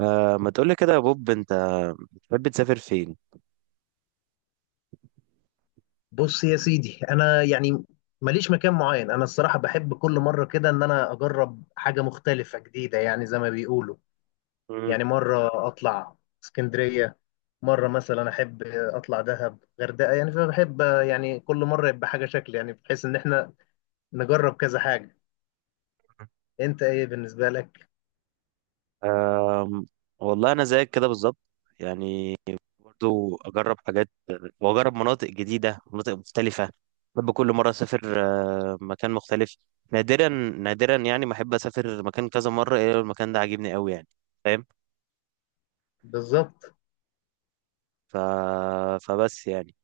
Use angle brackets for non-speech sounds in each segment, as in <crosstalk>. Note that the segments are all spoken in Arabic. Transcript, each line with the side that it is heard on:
right: آه، ما تقولي كده يا بوب؟ انت بتحب تسافر فين؟
left: بص يا سيدي، انا يعني ماليش مكان معين. انا الصراحه بحب كل مره كده ان انا اجرب حاجه مختلفه جديده، يعني زي ما بيقولوا.
right: مم.
left: يعني مره اطلع اسكندريه، مره مثلا احب اطلع دهب غردقه، يعني فبحب يعني كل مره يبقى حاجه شكل، يعني بحيث ان احنا نجرب كذا حاجه. انت ايه بالنسبه لك؟
right: آه، والله انا زيك كده بالظبط، يعني برضو اجرب حاجات واجرب مناطق جديده، مناطق مختلفه. بحب كل مره اسافر مكان مختلف. نادرا نادرا يعني ما احب اسافر مكان كذا مره الا لو المكان ده عاجبني قوي، يعني فاهم.
left: بالظبط.
right: ف... فبس يعني،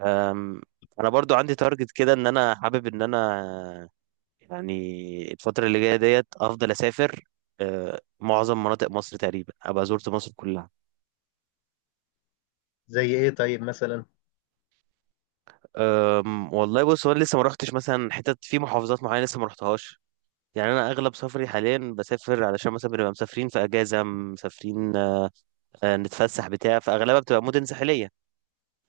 right: آم، انا برضو عندي تارجت كده ان انا حابب ان انا، يعني الفترة اللي جاية ديت أفضل أسافر. معظم مناطق مصر تقريبا أبقى زرت مصر كلها.
left: زي ايه طيب مثلا؟
right: والله بص هو أنا لسه ما رحتش مثلا حتت في محافظات معينة لسه ما رحتهاش. يعني أنا أغلب سفري حاليا بسافر علشان مثلا بنبقى مسافرين في أجازة مسافرين، نتفسح بتاع، فأغلبها بتبقى مدن ساحلية.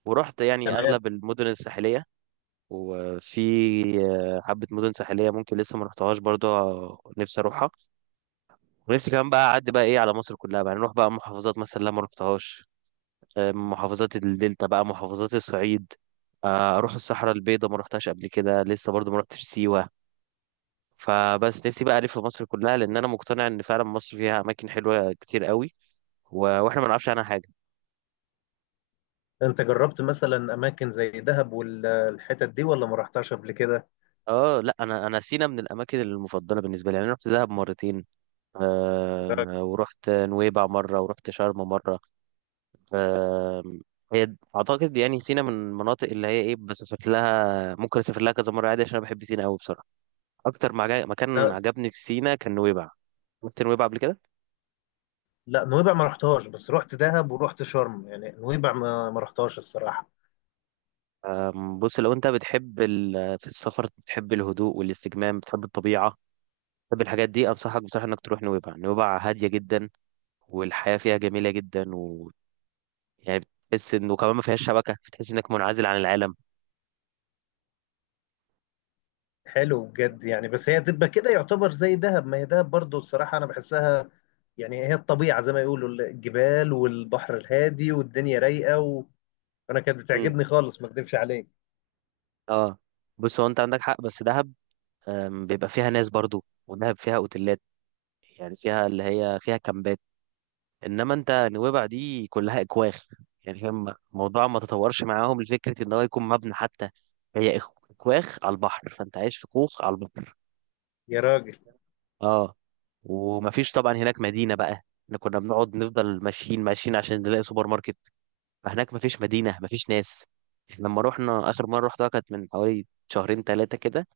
right: ورحت يعني
left: تمام.
right: أغلب المدن الساحلية وفي حبة مدن ساحلية ممكن لسه ما رحتهاش برضه، نفسي أروحها. ونفسي كمان بقى أعدي بقى إيه على مصر كلها بقى، يعني نروح بقى محافظات مثلا لا ما رحتهاش، محافظات الدلتا بقى محافظات الصعيد. اروح الصحراء البيضاء ما رحتهاش قبل كده، لسه برضو ما رحتش سيوة. فبس نفسي بقى الف مصر كلها لان انا مقتنع ان فعلا مصر فيها اماكن حلوة كتير قوي، واحنا ما نعرفش عنها حاجة.
left: انت جربت مثلا اماكن زي دهب والحتت دي ولا ما رحتهاش قبل كده؟
right: اه لا انا سينا من الاماكن المفضله بالنسبه لي، يعني انا رحت دهب مرتين، آه ورحت نويبع مره ورحت شرم مره. آه، هي اعتقد يعني سينا من المناطق اللي هي ايه بس شكلها ممكن اسافر لها كذا مره عادي عشان انا بحب سينا قوي بصراحه. اكتر مكان
left: ده.
right: عجبني في سينا كان نويبع. رحت نويبع قبل كده.
left: لا، نويبع ما رحتهاش، بس رحت دهب ورحت شرم، يعني نويبع ما رحتهاش الصراحة.
right: بص لو انت بتحب في السفر بتحب الهدوء والاستجمام، بتحب الطبيعة، بتحب الحاجات دي، انصحك بصراحة انك تروح نويبع. نويبع هادية جدا والحياة فيها جميلة جدا، و يعني بتحس انه كمان ما فيهاش شبكة، بتحس انك منعزل عن العالم.
left: حلو بجد يعني، بس هي تبقى كده يعتبر زي دهب، ما هي دهب برضو الصراحة أنا بحسها. يعني هي الطبيعة زي ما يقولوا، الجبال والبحر الهادي والدنيا رايقة، و... وأنا كانت
right: امم.
left: بتعجبني خالص ما أكدبش عليك.
right: اه بص هو انت عندك حق بس دهب، بيبقى فيها ناس برضو. ودهب فيها اوتيلات، يعني فيها اللي هي فيها كامبات، انما انت نويبع دي كلها اكواخ، يعني فاهم الموضوع ما تطورش معاهم لفكره ان هو يكون مبنى حتى. هي اكواخ على البحر، فانت عايش في كوخ على البحر.
left: يا راجل.
right: اه ومفيش طبعا هناك مدينه بقى، احنا كنا بنقعد نفضل ماشيين ماشيين عشان نلاقي سوبر ماركت. فهناك مفيش مدينه مفيش ناس. إحنا لما رحنا اخر مره رحتها كانت من حوالي شهرين ثلاثه كده،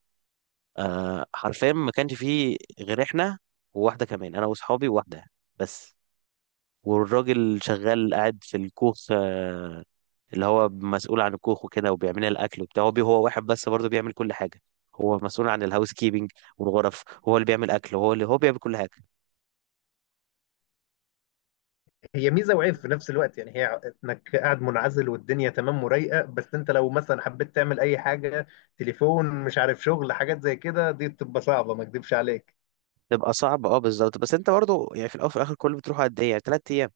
right: آه حرفيا ما كانش فيه غير احنا وواحده كمان، انا واصحابي وواحده بس. والراجل شغال قاعد في الكوخ، آه، اللي هو مسؤول عن الكوخ وكده وبيعمل لنا الاكل وبتاع. هو هو واحد بس برضه بيعمل كل حاجه، هو مسؤول عن الهاوس كيبنج والغرف، هو اللي بيعمل اكل، هو اللي هو بيعمل كل حاجه.
left: هي ميزة وعيب في نفس الوقت، يعني هي إنك قاعد منعزل والدنيا تمام ورايقة، بس أنت لو مثلا حبيت تعمل أي حاجة، تليفون مش عارف شغل، حاجات زي كده دي بتبقى صعبة ما أكدبش عليك.
right: تبقى صعب، اه بالظبط، بس انت برضه يعني في الاول وفي الاخر كله بتروح قد ايه يعني ثلاث ايام.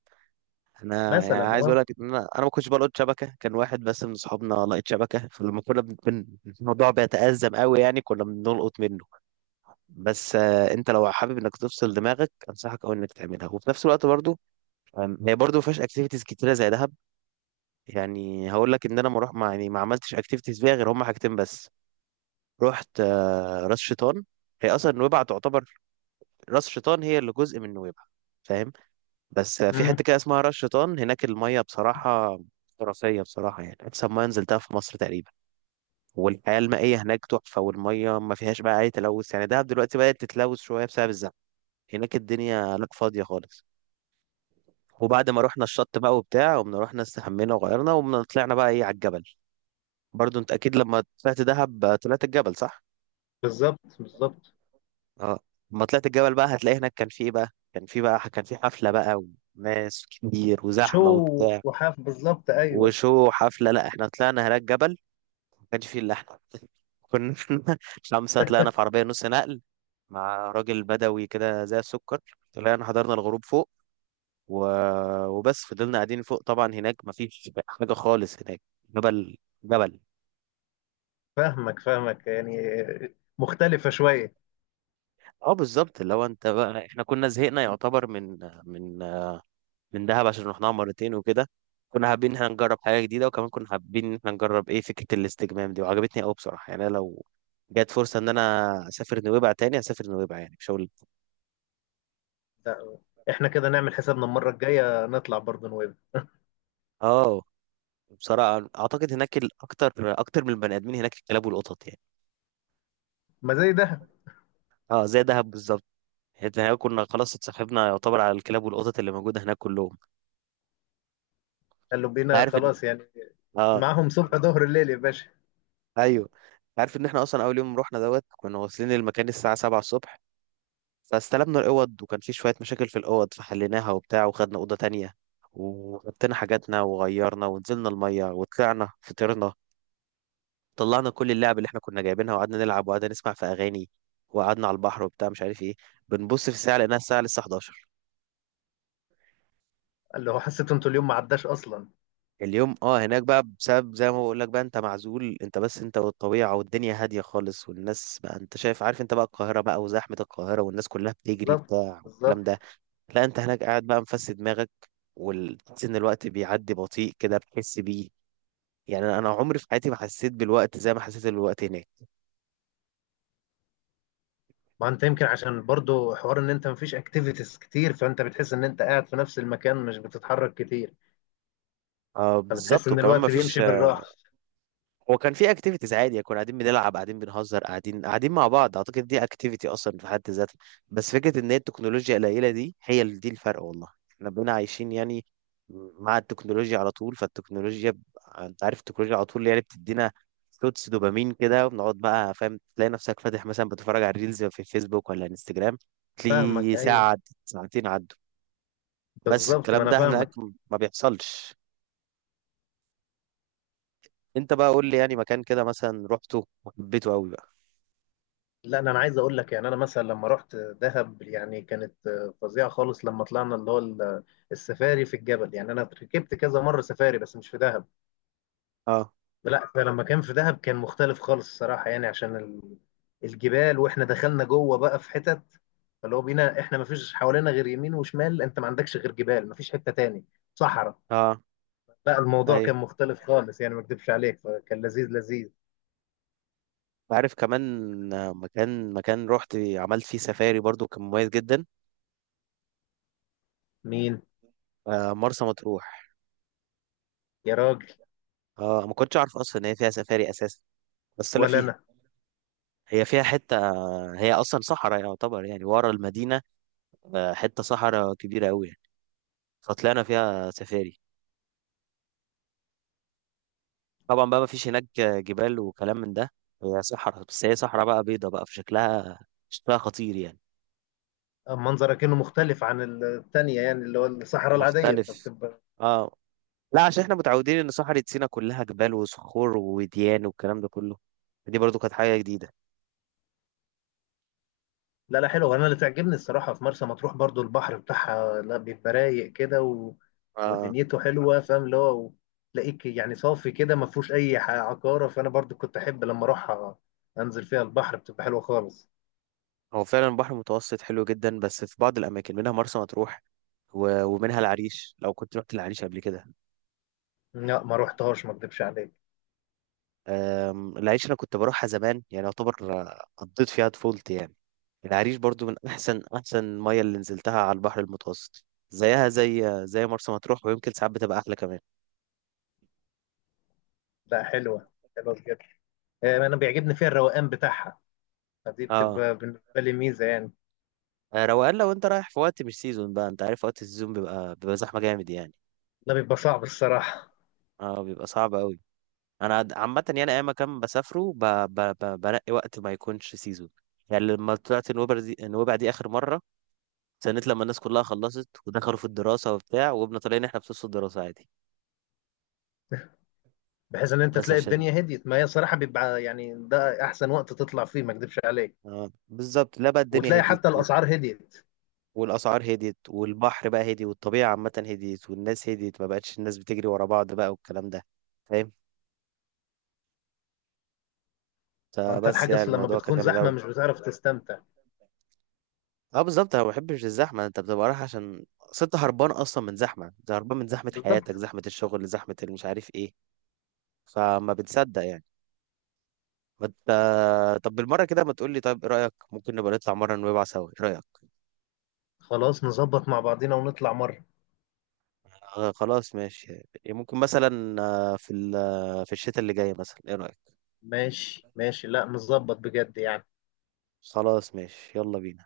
right: انا يعني
left: مثلا.
right: عايز اقول لك ان انا ما كنتش بلقط شبكه، كان واحد بس من اصحابنا لقيت شبكه، فلما كنا الموضوع بيتأزم قوي يعني كنا بنلقط منه بس. انت لو حابب انك تفصل دماغك انصحك قوي انك تعملها، وفي نفس الوقت برضه، هي برضو ما فيهاش اكتيفيتيز كتيره زي دهب، يعني هقول لك ان انا ما روح ما يعني ما عملتش اكتيفيتيز فيها غير هم حاجتين بس. رحت راس شيطان. هي اصلا نويبع تعتبر، راس شيطان هي اللي جزء من نويبع، فاهم؟ بس في
left: أه،
right: حته كده اسمها راس شيطان هناك الميه بصراحه خرافيه بصراحه، يعني احسن ميه نزلتها في مصر تقريبا. والحياه المائيه هناك تحفه، والميه ما فيهاش بقى اي تلوث. يعني دهب دلوقتي بدات تتلوث شويه بسبب الزحمه، هناك الدنيا لا فاضيه خالص. وبعد ما رحنا الشط بقى وبتاع، قمنا رحنا استحمينا وغيرنا، وقمنا طلعنا بقى ايه على الجبل. برضو انت اكيد لما طلعت دهب طلعت الجبل صح؟
left: بالظبط بالظبط.
right: اه لما طلعت الجبل بقى هتلاقي هناك كان في ايه بقى كان في بقى كان في حفلة بقى وناس كتير
left: شو.
right: وزحمة وبتاع.
left: وحاف بالظبط، ايوه.
right: وشو حفلة، لا احنا طلعنا هناك جبل ما كانش فيه الا احنا. <laughs> كنا <laughs> خمسة طلعنا في عربية نص نقل مع راجل بدوي كده زي السكر، طلعنا حضرنا الغروب فوق و... وبس فضلنا قاعدين فوق. طبعا هناك مفيش حاجة خالص هناك، جبل، جبل.
left: فاهمك فاهمك يعني. مختلفة شوية.
right: اه بالظبط، لو انت بقى احنا كنا زهقنا يعتبر من من من دهب عشان رحناها مرتين وكده، كنا حابين ان احنا نجرب حاجة جديدة، وكمان كنا حابين ان احنا نجرب ايه فكرة الاستجمام دي، وعجبتني قوي بصراحة، يعني أنا لو جت فرصة ان انا اسافر نويبع تاني اسافر نويبع يعني مش هقول.
left: لا. احنا كده نعمل حسابنا المرة الجاية نطلع برضه نويبع.
right: اه بصراحة اعتقد هناك الاكتر، اكتر من البني ادمين هناك الكلاب والقطط، يعني
left: ما زي ده.
right: اه زي دهب بالظبط. حته هناك كنا خلاص اتصاحبنا يعتبر على الكلاب والقطط اللي موجوده هناك كلهم.
left: قالوا
right: انت
left: بينا
right: عارف ان،
left: خلاص يعني.
right: اه،
left: معاهم صبح ظهر الليل يا باشا.
right: ايوه، انت عارف ان احنا اصلا اول يوم رحنا دوت كنا واصلين المكان الساعه 7 الصبح. فاستلمنا الاوض وكان في شويه مشاكل في الاوض، فحليناها وبتاع وخدنا اوضه تانية، وحطينا حاجاتنا وغيرنا ونزلنا الميه وطلعنا فطرنا، طلعنا كل اللعب اللي احنا كنا جايبينها، وقعدنا نلعب وقعدنا نسمع في اغاني وقعدنا على البحر وبتاع مش عارف ايه، بنبص في الساعه لقيناها الساعه لسه 11.
left: قال له حسيت انتوا اليوم ما عداش اصلا.
right: اليوم اه هناك بقى بسبب زي ما بقول لك بقى، انت معزول انت بس انت والطبيعة والدنيا هادية خالص، والناس بقى انت شايف عارف انت بقى القاهرة بقى وزحمة القاهرة والناس كلها بتجري
left: بالظبط
right: بتاع
left: بالظبط.
right: والكلام ده. لا انت هناك قاعد بقى مفسد دماغك، وتحس ان الوقت بيعدي بطيء كده بتحس بيه، يعني انا عمري في حياتي ما حسيت بالوقت زي ما حسيت بالوقت هناك.
left: ما انت يمكن عشان برضه حوار ان انت مفيش اكتيفيتيز كتير، فانت بتحس ان انت قاعد في نفس المكان مش بتتحرك كتير.
right: آه
left: فبتحس
right: بالظبط،
left: ان
right: وكمان
left: الوقت
right: مفيش،
left: بيمشي بالراحة.
right: هو كان في اكتيفيتيز عادي كنا قاعدين بنلعب قاعدين بنهزر قاعدين قاعدين مع بعض، اعتقد دي اكتيفيتي اصلا في حد ذاتها. بس فكره ان هي التكنولوجيا القليله دي هي اللي دي الفرق، والله احنا بقينا عايشين يعني مع التكنولوجيا على طول، فالتكنولوجيا انت عارف التكنولوجيا على طول يعني بتدينا شوتس دوبامين كده، وبنقعد بقى فاهم تلاقي نفسك فاتح مثلا بتتفرج على الريلز في فيسبوك ولا انستجرام،
left: فاهمك،
right: تلاقي
left: ايوه.
right: ساعه عدت، ساعتين عدوا، بس
left: بالظبط، ما
right: الكلام
left: انا
right: ده هناك
left: فاهمك.
right: ما بيحصلش. انت بقى قول لي يعني مكان كده مثلا رحته وحبيته قوي بقى.
left: لا، أنا عايز اقول لك، يعني انا مثلا لما رحت دهب يعني كانت فظيعه خالص، لما طلعنا اللي هو السفاري في الجبل، يعني انا ركبت كذا مره سفاري بس مش في دهب.
right: اه
left: لا، فلما كان في دهب كان مختلف خالص الصراحه، يعني عشان الجبال، واحنا دخلنا جوه بقى في حتت، فاللي هو بينا احنا ما فيش حوالينا غير يمين وشمال، انت ما عندكش غير جبال، ما فيش حته تاني، صحراء.
right: اه
left: لا الموضوع
right: ايوه
left: كان مختلف خالص يعني ما اكذبش عليك، فكان لذيذ لذيذ.
right: عارف كمان، مكان رحت عملت فيه سفاري برضو كان مميز جدا،
left: مين؟
right: مرسى مطروح.
left: يا راجل.
right: اه ما كنتش اعرف اصلا ان هي فيها سفاري اساسا، بس طلع فيها،
left: ولا.
right: هي فيها حته، هي اصلا صحراء يعتبر يعني ورا المدينه، حته صحراء كبيره قوي يعني. فطلعنا فيها سفاري، طبعا بقى ما فيش هناك جبال وكلام من ده، هي صحراء بس هي صحراء بقى بيضه بقى في شكلها، شكلها خطير يعني.
left: منظرك كأنه مختلف عن التانية، يعني اللي هو الصحراء العادية
right: مختلف،
left: فبتبقى.
right: اه لا عشان احنا متعودين ان صحراء سيناء كلها جبال وصخور وديان والكلام ده كله، دي برضو كانت حاجة جديدة.
left: لا لا حلو، انا اللي تعجبني الصراحة في مرسى مطروح برضو البحر بتاعها، لا بيبقى رايق كده و...
right: آه.
left: ودنيته حلوة، فاهم اللي هو تلاقيك يعني صافي كده ما فيهوش اي عقارة، فانا برضو كنت احب لما اروح انزل فيها البحر بتبقى حلوة خالص.
right: هو فعلا البحر المتوسط حلو جدا بس في بعض الأماكن منها مرسى مطروح ومنها العريش، لو كنت رحت العريش قبل كده.
left: لا ما روحتهاش ما اكدبش عليك.
right: العريش أنا كنت بروحها زمان يعني يعتبر، قضيت فيها طفولتي يعني، العريش برضو من أحسن أحسن مية اللي نزلتها على البحر المتوسط زيها زي زي مرسى مطروح، ويمكن ساعات بتبقى أحلى كمان.
left: لا حلوة. حلوة بجد. انا بيعجبني فيها الروقان بتاعها، فدي
right: اه
left: بتبقى بالنسبة لي ميزة يعني.
right: روقان، لو انت رايح في وقت مش سيزون بقى انت عارف وقت السيزون بيبقى زحمه جامد يعني.
left: ده بيبقى صعب الصراحة.
right: اه بيبقى صعب قوي، انا عامه يعني اي مكان بسافره بنقي وقت ما يكونش سيزون، يعني لما طلعت النوبة دي النوبة دي اخر مره استنيت لما الناس كلها خلصت ودخلوا في الدراسه وبتاع، وقمنا طالعين احنا في نص الدراسه عادي.
left: بحيث ان انت
right: بس
left: تلاقي
right: عشان،
left: الدنيا هديت، ما هي صراحه بيبقى يعني ده احسن وقت تطلع فيه ما اكدبش عليك.
right: اه بالظبط، لا بقى الدنيا
left: وتلاقي
right: هديت
left: حتى الاسعار هديت.
right: والاسعار هديت والبحر بقى هدي والطبيعه عامه هديت والناس هديت، ما بقتش الناس بتجري ورا بعض بقى والكلام ده، فاهم،
left: ما انت
right: فبس
left: الحاجه،
right: يعني
left: أصل لما
right: الموضوع كان
left: بتكون
right: جامد
left: زحمه
right: قوي.
left: مش بتعرف تستمتع.
right: اه بالظبط انا ما بحبش الزحمه، انت بتبقى رايح عشان ست هربان اصلا من زحمه، انت هربان من زحمه حياتك
left: بالضبط.
right: زحمه الشغل زحمه اللي مش عارف ايه، فما بتصدق يعني، ما انت، طب بالمره كده ما تقول لي طيب ايه رايك ممكن نبقى نطلع مره نويبع سوا، ايه رايك؟
left: خلاص نظبط مع بعضينا ونطلع مره.
right: آه خلاص ماشي. ممكن مثلا آه، في ال- آه، في الشتاء اللي جاي مثلا ايه رايك؟
left: ماشي ماشي، لا نظبط بجد يعني.
right: خلاص ماشي يلا بينا.